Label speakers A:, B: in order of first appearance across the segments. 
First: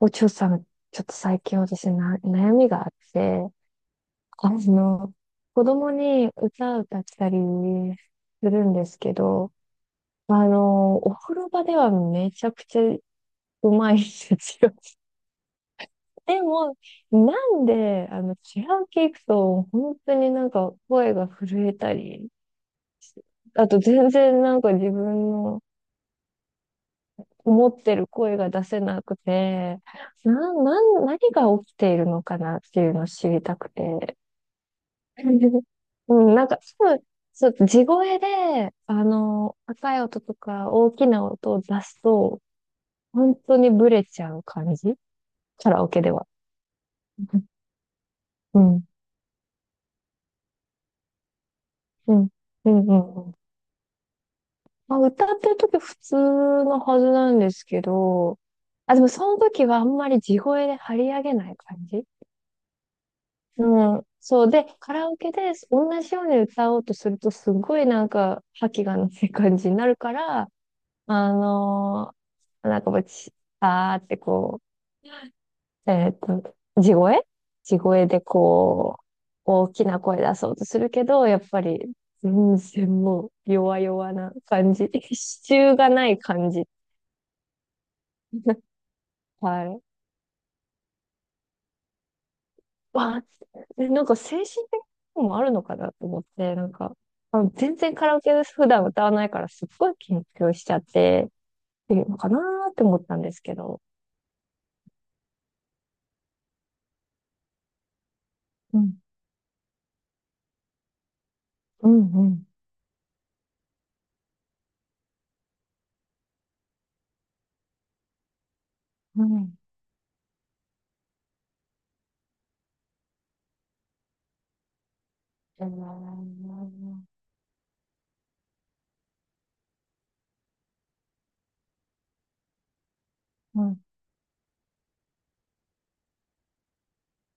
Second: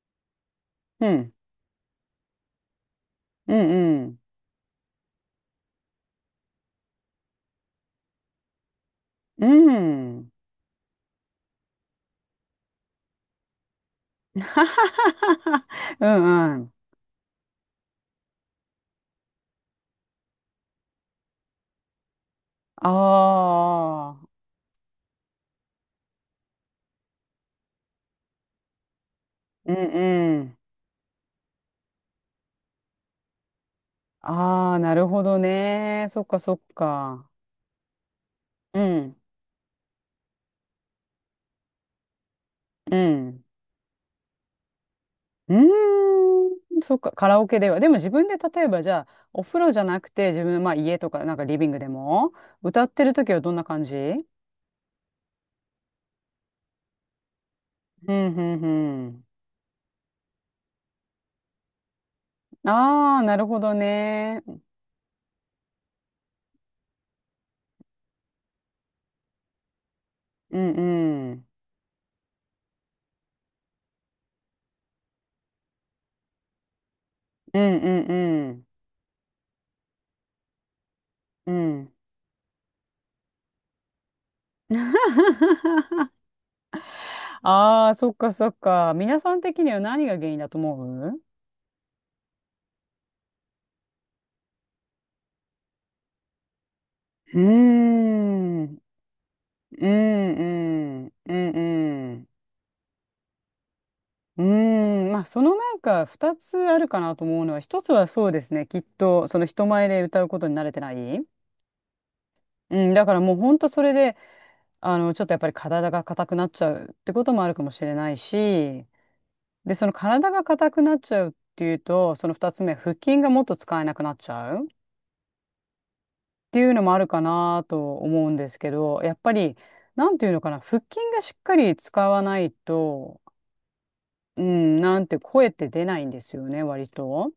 A: お嬢さん、ちょっ
B: う
A: と
B: ん、
A: 最近私な、悩みがあって、
B: うん、
A: あの、子供に歌を歌ったりするんですけ
B: う
A: ど、
B: ん、うん。
A: お風呂場ではめちゃくちゃうまいんですよ。
B: う
A: で
B: んうん。
A: も、なんで、違う系行くと、本当になんか声が震えたり、
B: あ
A: あと全
B: あ、
A: 然なんか自分の思ってる声が出せなく
B: うん
A: て、
B: う
A: な、
B: ん。
A: なん、何が起きているのかなっていうのを知りたくて。
B: ああ、なるほど ね。
A: う
B: そっ
A: ん、
B: か
A: なん
B: そ
A: か、
B: っ
A: すぐ、
B: か。
A: そう、地声で、
B: うん、
A: 高い音とか大きな音を出すと、
B: う
A: 本
B: ん。
A: 当にブレちゃう感じ
B: う
A: カラオケでは。
B: ーん、そっか、カ
A: う
B: ラ
A: ん、
B: オケでは。でも自分で
A: う
B: 例えば
A: ん、
B: じゃあ、お風呂じゃなくて自分の、まあ、家とかなんかリビングで
A: うん、
B: も
A: うん。
B: 歌ってる
A: う
B: 時
A: ん。
B: はどんな感じ？うん、
A: まあ、歌ってる時普通のはずなんですけ
B: うん、
A: ど、あ、で
B: う
A: もそ
B: ん。
A: の時はあんまり地声で張り上げない感じ。
B: ああ、なるほど
A: うん。
B: ね。
A: そう。で、カラオケで同じように歌おうとすると、すごいなんか、覇気がない感じになるから、
B: うん、う
A: あ
B: ん。
A: のなんかもうち、あーってこう、えっと、地声
B: うん、
A: 地
B: う
A: 声
B: ん、
A: で
B: うん。
A: こう、大きな声出そうとするけど、やっ
B: う
A: ぱり、
B: ん。
A: 全然もう、弱々な感じ。支柱がない感じ。
B: ああ、そっかそっ か。皆さん的
A: は
B: には
A: い。
B: 何が原因だと思う？
A: わあ、なんか精神的なともあるのかなと思って、なんか、
B: うー
A: 全然カラオケで
B: ん、う
A: 普
B: ん、
A: 段歌わないからすっ
B: う
A: ごい緊張しちゃっ
B: ん、
A: て、
B: うん、う
A: っていうの
B: ん。
A: かなーって思ったんですけど。
B: うーん、まあそのなんか二つあるかなと思うのは一つはそうですね
A: う
B: きっ
A: ん、
B: とその人前で歌うことに慣れてない、
A: うん、うん。
B: うん、だからもうほんとそれであのちょっとやっぱり体が硬くなっちゃうってこともあるかもしれないし、
A: うん。
B: でその体が硬くなっちゃうっていうとその二つ目、腹筋がもっと使えなくなっちゃう
A: えー、
B: っていうのもあるかなと思うんですけど、やっぱり、なんていうのかな、腹筋がしっかり使わないと、
A: うん、
B: うん、なんて声って出ないんですよね、割と。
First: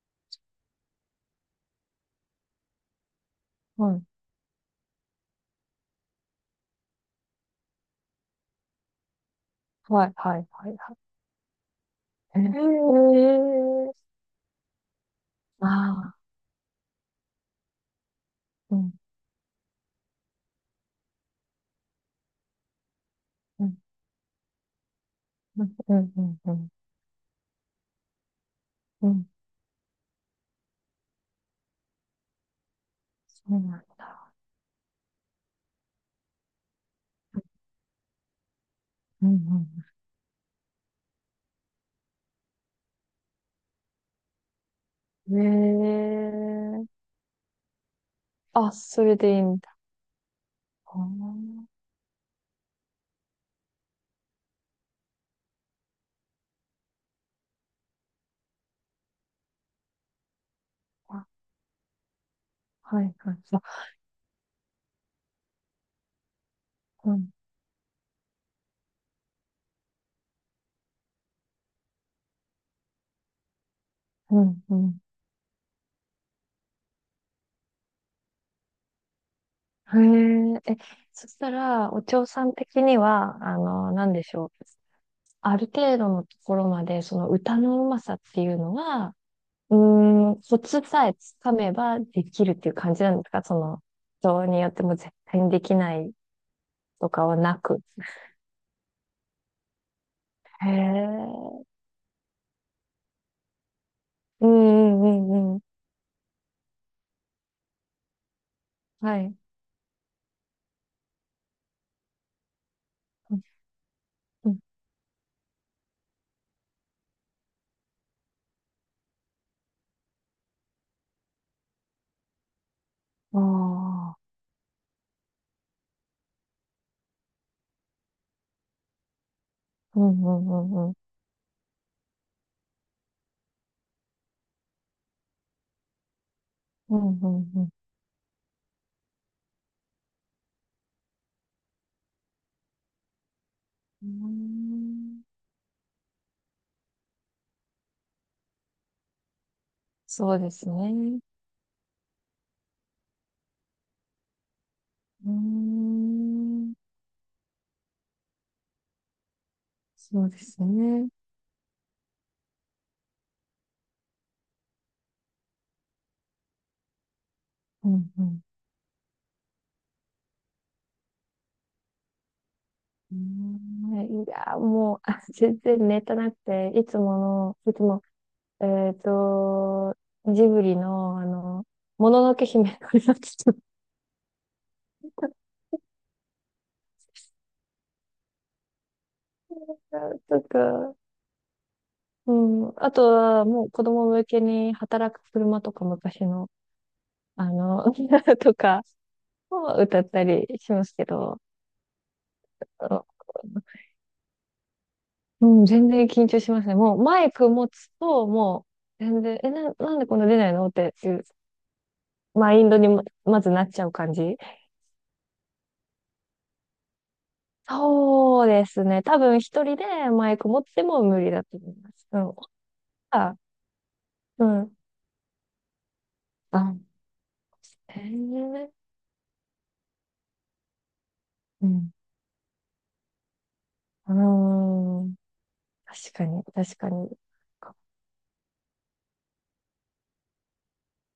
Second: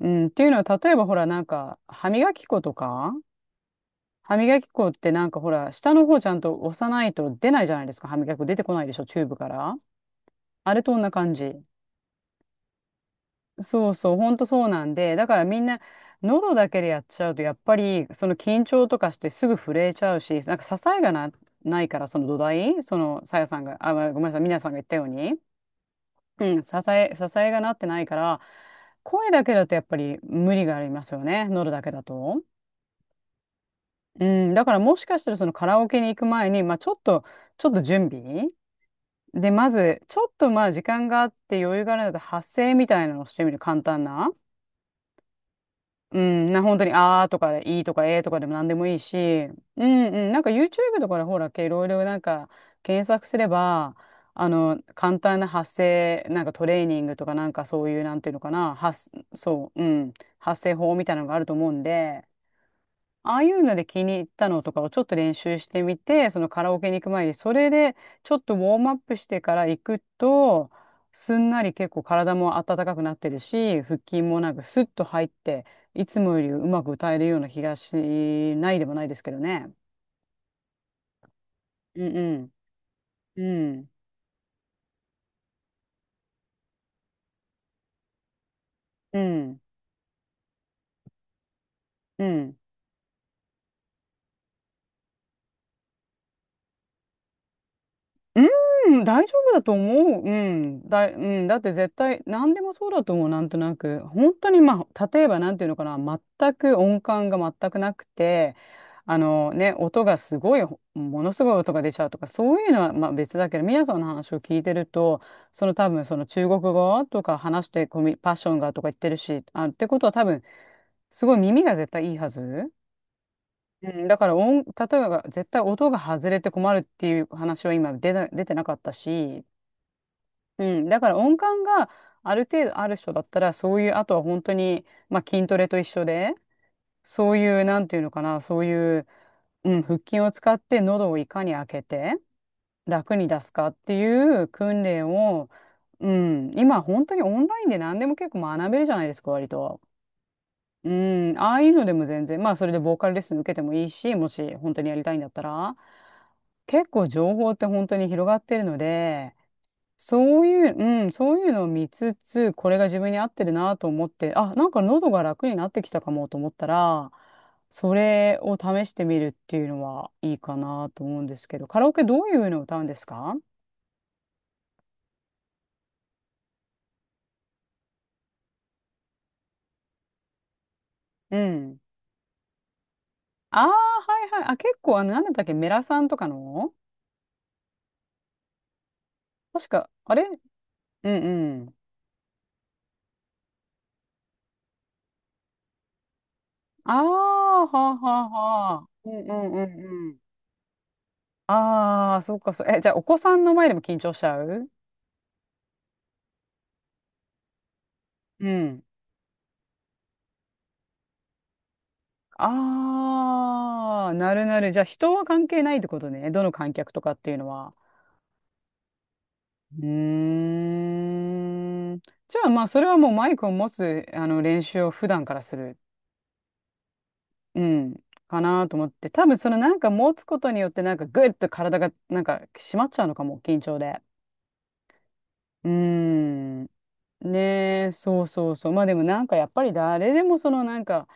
B: うん、っていうのは、例えばほら、なんか、歯磨き粉とか、
A: うん、
B: 歯磨き粉ってなんかほら、下の方ちゃんと押さないと出ないじゃないですか、歯磨き粉出てこないでしょ、チューブから。
A: はい、はい、は
B: あ
A: い、
B: れ
A: は
B: と同じ
A: い。
B: 感じ。
A: え
B: そ
A: え。
B: うそう、ほんとそうなんで、だからみん
A: あ
B: な、
A: あ、
B: 喉だけでやっちゃうと、やっぱり、その緊
A: う
B: 張
A: ん、
B: とかしてすぐ震えちゃうし、なんか支えがな、ないから、その土台、その、さやさ
A: う
B: んが、
A: ん、
B: あ、ごめんなさい、みなさんが言ったように、
A: うん、うん、うん、
B: う
A: う
B: ん、
A: ん、
B: 支えがなってないから、
A: うん。
B: 声だけだとやっぱり無理がありますよね、喉だけだと。
A: そうなん
B: う
A: だ。
B: ん、だからもしかしたらそのカラオケに行く前に、まあちょっと準備
A: う
B: で、
A: ん、
B: まず、ちょっとまあ時間があって余裕があるので発声みたいなのをしてみる、簡単な。うん、本
A: う
B: 当
A: ん。え
B: に、
A: え。
B: あーとか、いいとか、えーとかでも何
A: あ、
B: でもいい
A: それ
B: し、
A: でいい
B: う
A: んだ。
B: んうん、なんか YouTube
A: あ
B: とかでほら、
A: ー。
B: いろいろなんか検索すれば、簡単な発声、なんかトレーニングとか、なんかそういう、なんていうのかな、そう、うん、発声法みたいな
A: あ、
B: のがあると思うんで、
A: はい、は
B: あ
A: い。
B: あい
A: あ、
B: うので気に入ったのとかをちょっと練習してみて、そのカラオケに行く
A: う
B: 前
A: ん、
B: に、それでちょっとウォームアップしてから行くと、すんなり結構体も温かくなってるし、腹筋
A: う
B: もなんか
A: ん、う
B: スッ
A: ん。
B: と入って、いつもよりうまく歌えるような気がしないでもないですけどね。
A: へえ、そしたら、お
B: うん
A: 嬢さん的には、
B: うん。うん。
A: なんでしょう。ある程度のところまで、その歌のうまさっていうのは、
B: うん。
A: うーん、コツさえつかめばで
B: う
A: きるっ
B: ん。
A: ていう感じなんですか？その、人によっても絶対にできないとかはなく。
B: うーん、大丈夫だと思う。う
A: へ
B: ん。うん。だっ
A: え。
B: て絶対、何でもそうだと思う、なんとなく。本
A: う
B: 当に、ま
A: ん
B: あ、
A: う
B: 例え
A: んう
B: ば、な
A: んう
B: ん
A: ん。
B: ていうのかな、全く音感が全くなくて、
A: は
B: あ
A: い。
B: のね、音がすごい、ものすごい音が出ちゃうとか、そういうのは、まあ、別だけど、皆さんの話を
A: う
B: 聞
A: ん
B: いてると、その多分、その中国語とか話してパッションがとか言ってるし、あ、ってことは多分、すごい耳が絶対いいはず。
A: う
B: うん、
A: ん、
B: だ
A: あ
B: か
A: あ。
B: ら例えば絶対音が外れて困るっていう話は今出てなかったし、
A: うんう
B: う
A: んうん
B: ん、
A: うん。
B: だから音感がある程度ある人だったらそういうあとは本当に、まあ、筋トレと一緒で
A: うんう
B: そういう
A: ん
B: なんていうのかなそういう、うん、腹筋を使って喉をいかに開けて楽に出すかって
A: うん。うー
B: いう訓練
A: ん。
B: を、うん、今本当にオンラインで何でも結構学べるじゃないですか割と。
A: そうです
B: う
A: ね。
B: ん、ああいうのでも全然まあそれでボーカルレッスン受けてもいいし、もし本当にやりたいんだ
A: う
B: っ
A: ー
B: たら
A: ん。
B: 結構情報って本当に広がってるので。
A: そうで
B: そう
A: す
B: いう、う
A: ね。
B: ん、そういうのを見つつ、これが自分に合ってるなと思って、あ、なんか喉が楽になってきたかもと思ったら、
A: う
B: そ
A: んう
B: れ
A: ん。
B: を試してみるっていうのはいいかなと思うんですけど、カラオケどういうのを歌うんです
A: う
B: か？
A: ーん。いや、もう、全然ネタなくて、いつもえっと、ジブリの、あ
B: う
A: の、
B: ん。
A: もののけ姫のやつとか、
B: ああ、はいはい。あ、結構、なんだったっけ、メラさんとかの確か、あれ。
A: とか、
B: うんうん。
A: うん、あとは、もう子供向けに働く車とか昔の、
B: あ
A: あ
B: あ、
A: の、
B: はあはあ
A: と
B: は
A: か
B: あ。うんうんう
A: を歌っ
B: んうん。
A: たりしますけど、
B: ああ、そうかそう。え、
A: あ
B: じゃあ、お
A: の
B: 子さんの前でも緊張しちゃう？
A: うん、全然緊張しますね。もうマイク持つと、
B: う
A: も
B: ん。
A: う全然、なんでこんな出ないのっていうマインドにまずなっちゃう
B: あ
A: 感
B: あ、な
A: じ。
B: るなる。じゃあ人は関係ないってことね。どの観客とかっていうのは。
A: そうですね。多分一人で
B: う
A: マイク
B: ー
A: 持っても無理だと思いま
B: ん。
A: す。
B: じゃあまあそれはもうマイクを持つあの
A: う
B: 練
A: ん。
B: 習を普段からする。
A: あ、
B: うん。
A: へ
B: かな
A: え、
B: と思って。多分そのなんか持つことによってなんかグッと
A: う
B: 体
A: ん。
B: がなんか締まっちゃうのかも。緊張で。
A: うーん。
B: うー
A: 確かに、
B: ん。
A: 確かに。
B: ねえ、そうそうそう。まあでもなんかやっぱり誰でもそのなんか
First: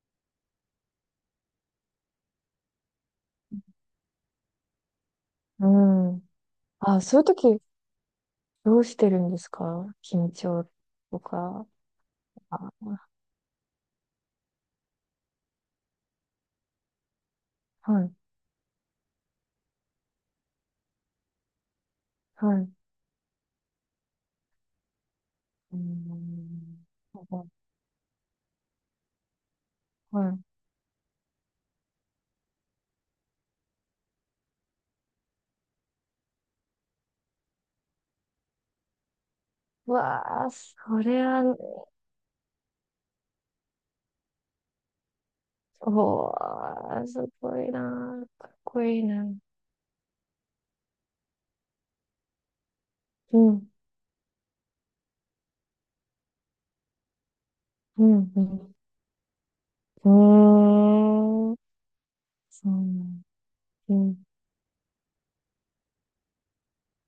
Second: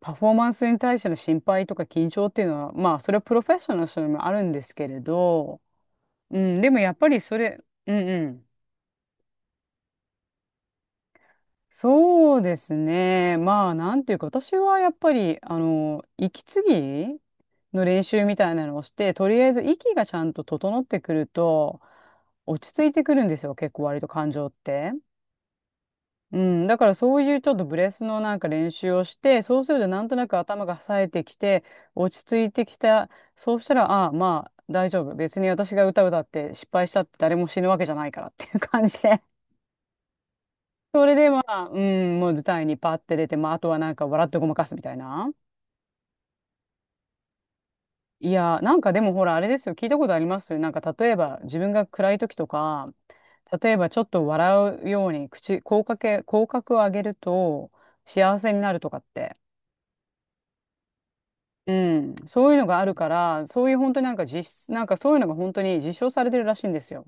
B: パフォーマンスに対しての心配とか緊張っていうのは、まあそれはプロフェッショナルの人にもあるんですけれど、
A: うん。
B: うん、でもやっ
A: あ、
B: ぱ
A: そ
B: り
A: ういう
B: それ、
A: 時、
B: うんうん。
A: どうしてるんですか？緊張とか。
B: そうで
A: あ、
B: すね。まあなんていうか私はやっぱり、息継ぎの
A: は
B: 練
A: い、
B: 習みたいなのをして、とりあえず息がちゃんと整ってくると
A: はい。
B: 落ち着いてくるんですよ。結構割と感情って。
A: う
B: うん、だ
A: ん。
B: からそういうちょっとブレスのなんか練習をして、そうするとなんと
A: は
B: なく
A: い。
B: 頭が冴えてきて、落ち着いてきた。そうしたら、ああ、まあ大丈夫。別に私が歌歌って失敗したって誰も死ぬわけじゃないからっていう 感じで。
A: うわあ、そ
B: それ
A: れ
B: でま
A: は。
B: あ、うん、もう舞台にパッて出て、まああとはなんか笑ってごまかすみたいな。
A: おー、すごいなー。
B: い
A: かっ
B: やー、なん
A: こ
B: か
A: い
B: で
A: い
B: もほ
A: な。
B: らあれですよ。聞いたことありますなんか例えば自分が暗い時とか、
A: うん、
B: 例えばちょっと笑うように口角を上げると
A: うん、
B: 幸
A: う
B: せにな
A: ん。
B: るとかって。
A: うーん。
B: うん、そういうの
A: そう
B: がある
A: な
B: から、そういう本当にな
A: ん。
B: んか実質、なんかそういうのが本当に実証されてるらしいんですよ。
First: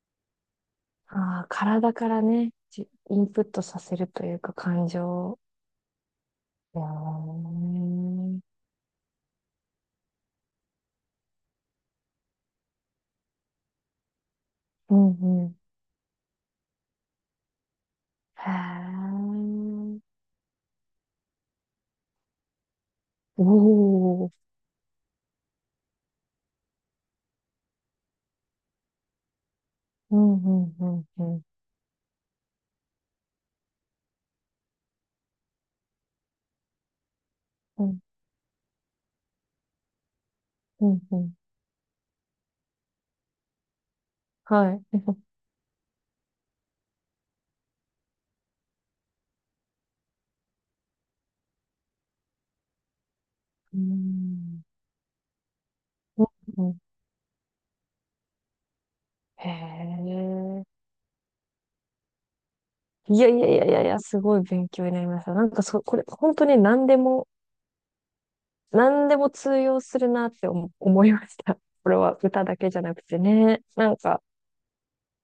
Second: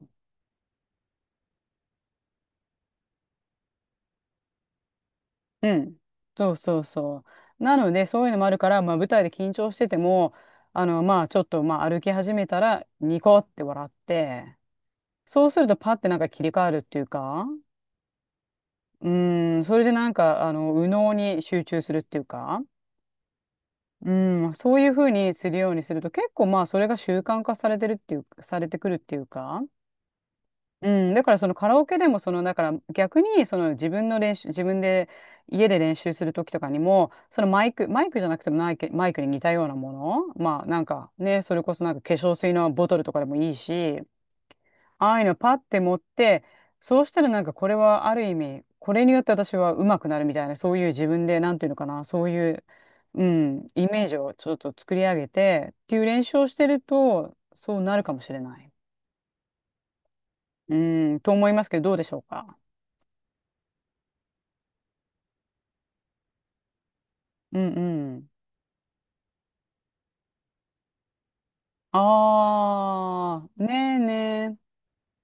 A: ああ、体からね、インプットさせるというか感情。
B: うん。そうそ
A: うー
B: うそう。なので、そういうの
A: ん、
B: もあるから、まあ舞台で緊張してても、まあちょっと、まあ歩き始めたら、ニコって笑って、
A: うん
B: そ
A: う
B: うす
A: ん。
B: るとパッてなんか切り替わるっていうか、う
A: へ
B: ん、それでなん
A: え。
B: か、右脳に集中するっていうか、
A: お
B: う
A: お。
B: ん、そういうふうにするようにすると、結構まあそれが習慣化されてるっていう、されてくるっていうか、
A: うんうんう
B: う
A: ん
B: ん、だ
A: う
B: から
A: ん。
B: そのカラオケでもそのだから逆にその自分の練習自分で家で練習する時とかにもそのマイ
A: う
B: ク
A: ん
B: マイクじゃなくてもマイク、マイクに似たようなものまあなん
A: うん
B: か
A: うん。
B: ねそれこそなんか化粧水のボトルとかでもいいし、
A: はい。う
B: ああいうのパッて持って、そうしたらなんかこれはある意味これによって私は上手くなるみたいな、そういう自分でなんていうのかな、そういう、うん、イメージをちょっ
A: ん。
B: と作り上げてっていう練
A: う
B: 習をして
A: んうん。
B: るとそうなるかもしれない、
A: へえ。
B: うん、と思いますけど、どうでしょうか。
A: いやいやいやいやいや、すごい勉強になりました。なんかこれ、本当に何でも、
B: うんうん。
A: 何でも通用するなって思いました。これは歌だけじゃなくて
B: あ
A: ね。
B: あ、
A: な
B: ね
A: ん
B: え
A: か、
B: ね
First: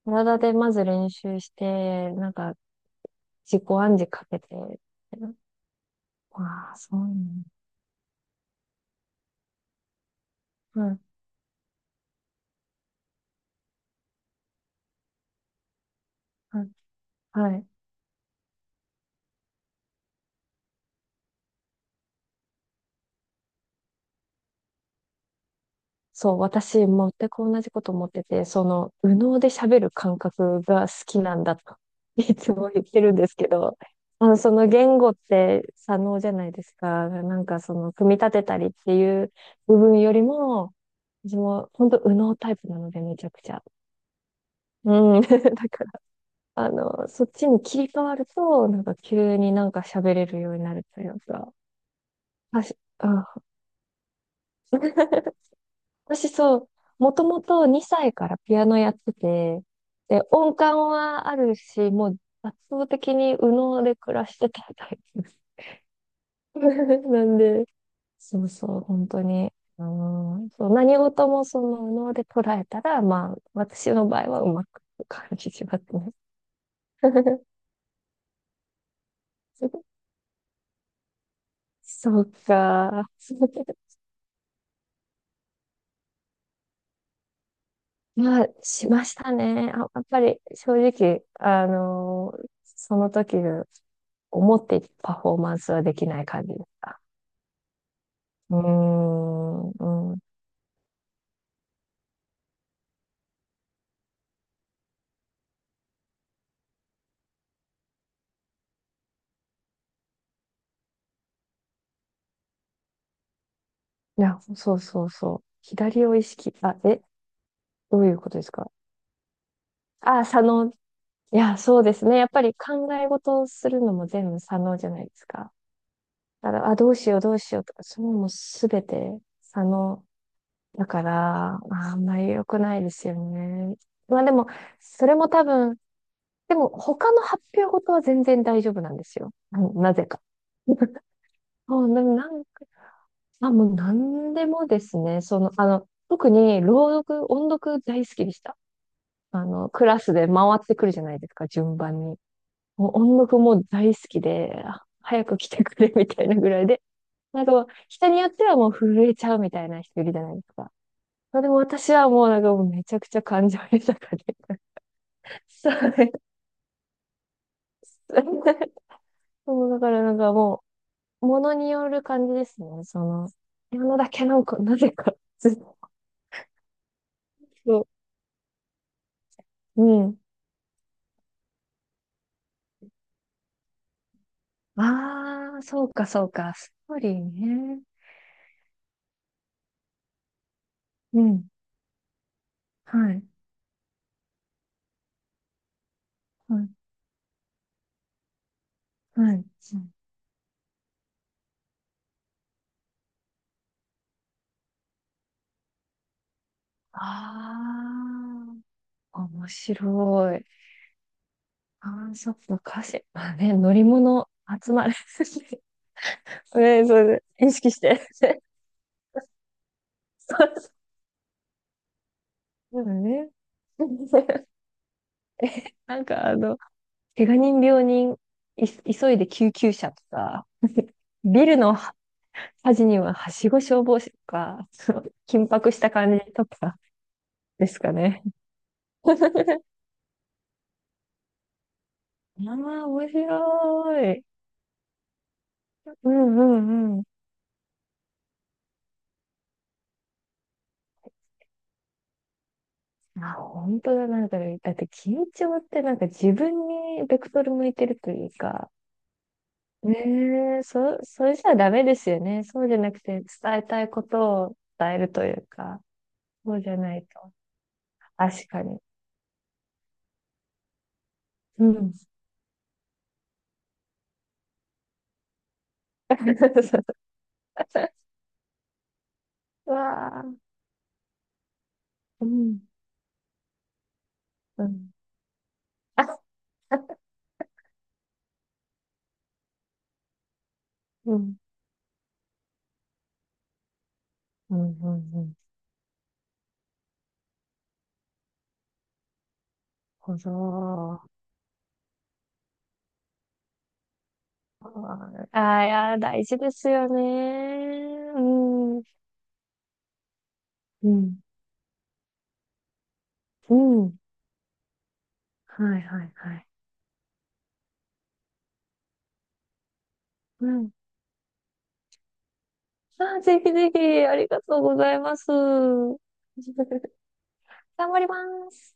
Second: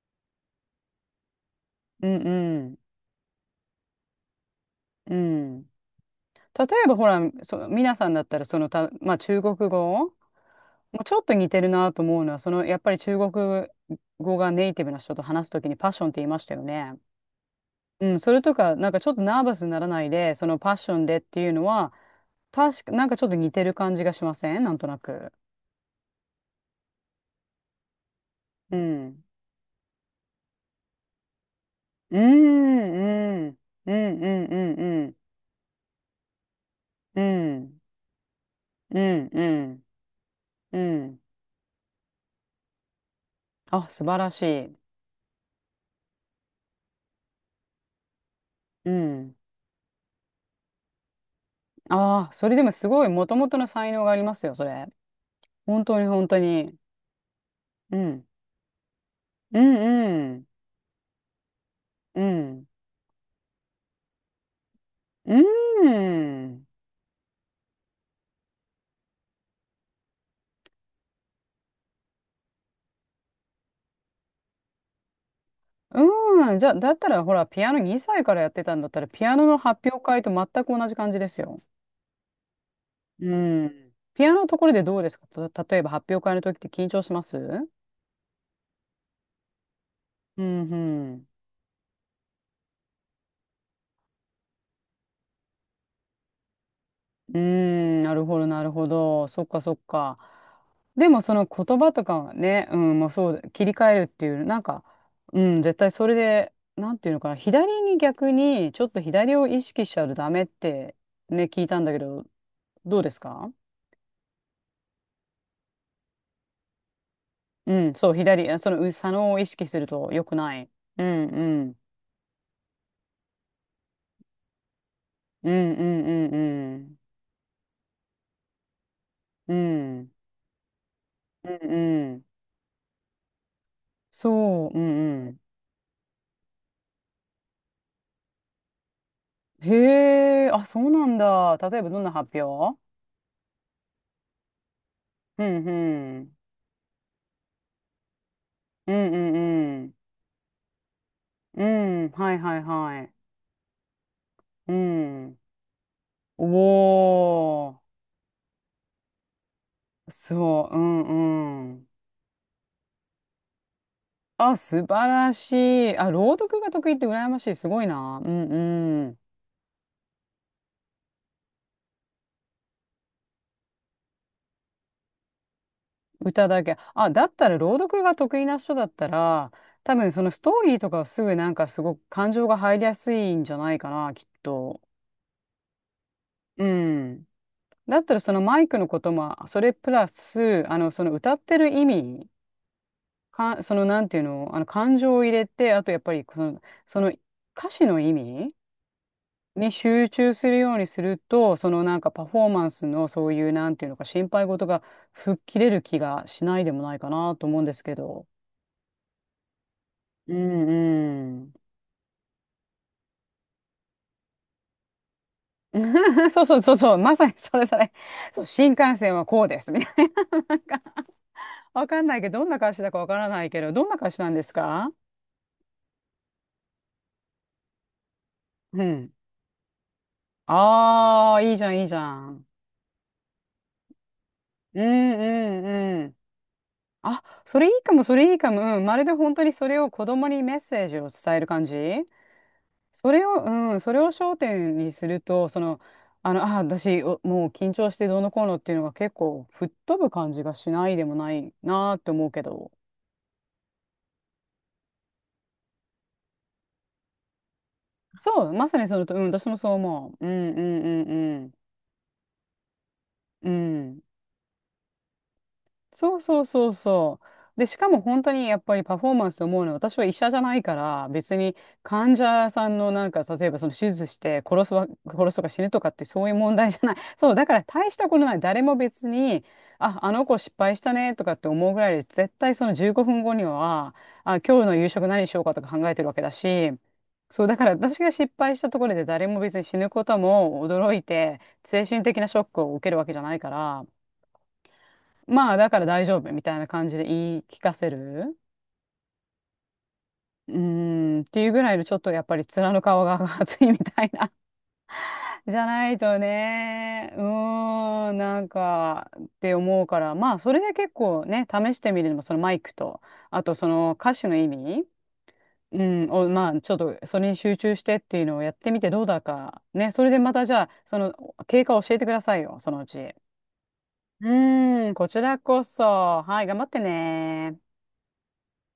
A: 体でまず練習し
B: え。う
A: て、
B: ん
A: なんか
B: うん。
A: 自己暗示かけて、
B: うん。例
A: わあ、
B: え
A: そ
B: ば
A: う
B: ほ
A: なの。
B: ら、そ、皆さんだったらそのた、まあ中国語
A: うん、
B: もうちょっと似てるなと思うのは、そのやっぱり中国語がネイティブな人と話すときにパッションって言いました
A: う
B: よ
A: ん、
B: ね。
A: はい。
B: うん、それとか、なんかちょっとナーバスにならないで、そのパッションでっていうのは、確か、なんかちょっと似てる感じがしません、なんとなく。
A: そう、私、全く同じこと思ってて、そ
B: う
A: の、右
B: ん。
A: 脳で喋る感覚が好きなんだと、
B: うん、
A: いつも言ってるんですけ
B: うん、
A: ど、
B: うん、うん、
A: そ
B: う
A: の
B: ん、
A: 言
B: う
A: 語っ
B: ん。
A: て左脳じゃないですか。
B: う
A: なんかそ
B: ん
A: の、組み立てたりって
B: う
A: い
B: ん、
A: う
B: う
A: 部
B: ん、
A: 分よりも、
B: うん。
A: 私も本当右脳タイプなので、めちゃくちゃ。
B: あ、素晴らしい。
A: うん。だからそっちに切り替わると、なん
B: う
A: か
B: ん。
A: 急になんか喋れるようになるというか、
B: ああ、それで
A: は
B: も
A: し、
B: すごい、
A: あ、
B: もともとの才能がありますよ、それ。本当に、本
A: 私
B: 当
A: そう、
B: に。
A: もともと
B: う
A: 2歳
B: ん。
A: からピアノやって
B: う
A: て、で、
B: ん、うん。
A: 音感はあるし、もう
B: う
A: 圧
B: ん。
A: 倒的に右脳で暮らしてたタイプで
B: う
A: す。
B: ん。
A: なんで、そうそう、本当に。うん、そう、何事もその右脳で捉えたら、まあ、私の場合はうまくいく感じしますね。
B: うん。じゃあ、だったら、ほ ら、ピアノ2歳からやってたんだったら、ピアノの発表会と全く同じ感じですよ。
A: そうか。
B: うん。ピアノのところでどうですか、た、例えば、発表会の時って緊張します？う
A: まあ、しましたね。あ、やっぱり
B: ん、う
A: 正直、
B: ん。
A: その時の思っていたパフォーマンスはできない感じでした。
B: うーん、なるほど、
A: うー
B: なるほど。そっか、そっ
A: ん、う
B: か。
A: ん。
B: でも、その言葉とかはね、うん、まあそう、切り替えるっていう、なんか、うん、絶対それで、なんていうのかな、左に逆に、ちょっと左を意識しちゃうとダメって、ね、聞いたんだけど、どうですか？
A: いや、そうそうそう。左を意識、あ、え、
B: うん、
A: どう
B: そ
A: い
B: う、
A: うことで
B: 左、
A: す
B: あそ
A: か？
B: の、う、左脳を意識すると
A: あ、
B: 良く
A: 左
B: な
A: 脳。
B: い。うん、
A: いや、
B: うん、
A: そうですね。やっぱり考え事をするのも全部左脳じゃないです
B: う
A: か。
B: ん、うん、
A: だから、あ、
B: う
A: どう
B: ん、
A: しよう、どうしようとか、そういうのもすべて
B: う
A: 左
B: ん、う
A: 脳。
B: ん、
A: だか
B: う
A: ら、あ
B: ん、
A: あん
B: う
A: ま
B: ん、
A: り良くないですよね。まあでも、
B: そう、う
A: それ
B: ん、
A: も
B: うん。
A: 多分、でも、他の発表事は全然大丈夫なんですよ。うん。なぜか。
B: へえ、あ、そう
A: あ
B: なんだ。例えば、ど
A: で
B: んな
A: な
B: 発
A: んか、
B: 表？
A: あ、もう何でもですね。そ
B: う
A: の、
B: ん、う
A: 特
B: ん。
A: に朗読、音読大好きでした。
B: うん、うんう
A: ク
B: ん。
A: ラスで回ってくるじゃないですか、
B: う
A: 順番
B: ん、
A: に。
B: はいはい
A: もう
B: はい。
A: 音読も大好きで、
B: う
A: 早く
B: ん。
A: 来てくれみたいなぐらいで。なんかもう、
B: おー。
A: 人によってはもう震えちゃうみたいな人いるじゃないです
B: そ
A: か。
B: う、う
A: まあでも
B: ん、うん。
A: 私はもうなんかもうめちゃくちゃ感情豊かで。
B: あ、素晴ら し
A: そう
B: い。
A: で
B: あ、
A: す。
B: 朗読が得意って羨ましい。すごいな。うん、うん。
A: もうだからなんかもう、ものによる感じですね。その、ピアノだけなんか、なぜか、ずっ
B: 歌だけ。あ、だったら朗
A: と。
B: 読が得意な人だったら、
A: う
B: 多分
A: ん。
B: そのストーリーとかはすぐなんかすごく感情が入りやすいんじゃないかな、きっと。
A: ああ、そうか、そうか。
B: う
A: ストーリー
B: ん。
A: ね。
B: だったらそのマイクのことも、それプラス、その
A: う
B: 歌っ
A: ん。
B: てる意味、
A: はい。
B: か、その、なんていうの、感情を入れて、あと、やっぱり、そ
A: は
B: の、
A: い。
B: その歌詞の意味
A: はい。
B: に集中するようにすると、その、なんか、パフォーマンスの、そういう、なんていうのか、心配事が吹っ切れる気がしないでもないかなと思うんですけど。
A: ああー、面
B: う
A: 白い。
B: んう
A: ああ、そっか、歌詞。まあね、乗り物集まる。
B: ん。そうそうそう
A: ね、そ
B: そう、
A: れ
B: ま
A: で、
B: さに
A: 意
B: それ
A: 識
B: そ
A: し
B: れ。
A: て。
B: そ う、新幹線はこうです、みたい
A: そ
B: な、なん
A: う
B: か、わかんないけど、どんな歌
A: そ
B: 詞
A: う
B: だ
A: だ
B: かわから
A: ね。
B: ないけど、どんな歌詞なんで すか？
A: なんか怪我人病人、
B: う
A: 急
B: ん。
A: いで救急車とか、
B: ああ
A: ビ
B: ー、いい
A: ル
B: じゃ
A: の
B: ん、いいじゃん。
A: 端には、はしご消防士とか、
B: うん
A: その緊
B: う
A: 迫した
B: んうん。
A: 感じとか
B: あ、そ
A: で
B: れい
A: す
B: い
A: か
B: かも、そ
A: ね。
B: れいいかも。うん、まるで本当にそれを子供にメッセージを伝える感じ。
A: ああ、面
B: それを、うん、それを
A: 白い。
B: 焦点にすると、その、
A: うんう
B: あ、
A: んう
B: 私、
A: ん。
B: おもう緊張してどうのこうのっていうのが結構吹っ飛ぶ感じがしないでもないなって思うけど。
A: あ、本当だ。なんか、だって緊張ってなんか自分にベクトル向いてるという
B: そう、ま
A: か、
B: さにそのと、うん、私もそう思う。うんう
A: ねえ、そ、
B: ん
A: それじ
B: うん
A: ゃダメですよね。そうじゃなくて
B: うん。
A: 伝えた
B: う
A: い
B: ん。
A: ことを伝えるというか、
B: そうそう
A: そう
B: そ
A: じ
B: う
A: ゃない
B: そう。
A: と。
B: で、しかも本当
A: 確
B: にやっ
A: か
B: ぱ
A: に。
B: りパフォーマンスと思うのは、私は医者じゃないから、別に
A: うん。
B: 患者さんのなんか、例えばその手術して殺すわ、殺すとか死ぬとかって、そういう問題じゃない。そう、だから大したことない。誰も別に、
A: う
B: あ、あ
A: わ
B: の
A: あ、
B: 子失敗したねとかって思うぐらいで、
A: う
B: 絶対
A: ん、
B: その15分後には、あ、今
A: う
B: 日の夕
A: ん。
B: 食何しようかとか考えてるわ
A: あ、
B: けだし、そう、だから私が失敗したところで誰も別に死ぬことも驚い
A: うん、
B: て、精神的なショックを受けるわけじゃないから、
A: うん、うん、うん。
B: まあ、だから大丈夫みたいな感じで言い聞かせる。
A: ほ
B: うー
A: ど。
B: ん、っていうぐらいの、ちょっとやっぱり面の顔が熱いみたいな
A: あ
B: じ
A: あ、
B: ゃ
A: い
B: な
A: や、
B: いと
A: 大事ですよ
B: ね、う
A: ね。
B: ーん、
A: う
B: なん
A: ん。
B: かって思うから、まあ、それで
A: う
B: 結
A: ん。
B: 構ね、試してみるのも、そのマイクと、あと
A: う
B: その
A: ん。
B: 歌詞の意味、
A: はい、
B: う
A: は
B: ん、
A: い、
B: を、
A: はい。
B: まあ、ちょっとそれに集中してっていうのをやってみてどうだか。ね、それでまた
A: う
B: じゃあ、
A: ん。
B: その経過を教えてくださいよ、そのう
A: あ
B: ち。
A: ー、ぜひぜひ、あ
B: う
A: りがとうご
B: ー
A: ざ
B: ん、
A: い
B: こ
A: ま
B: ち
A: す。
B: らこ
A: 頑
B: そ。はい、頑張ってね。
A: 張ります。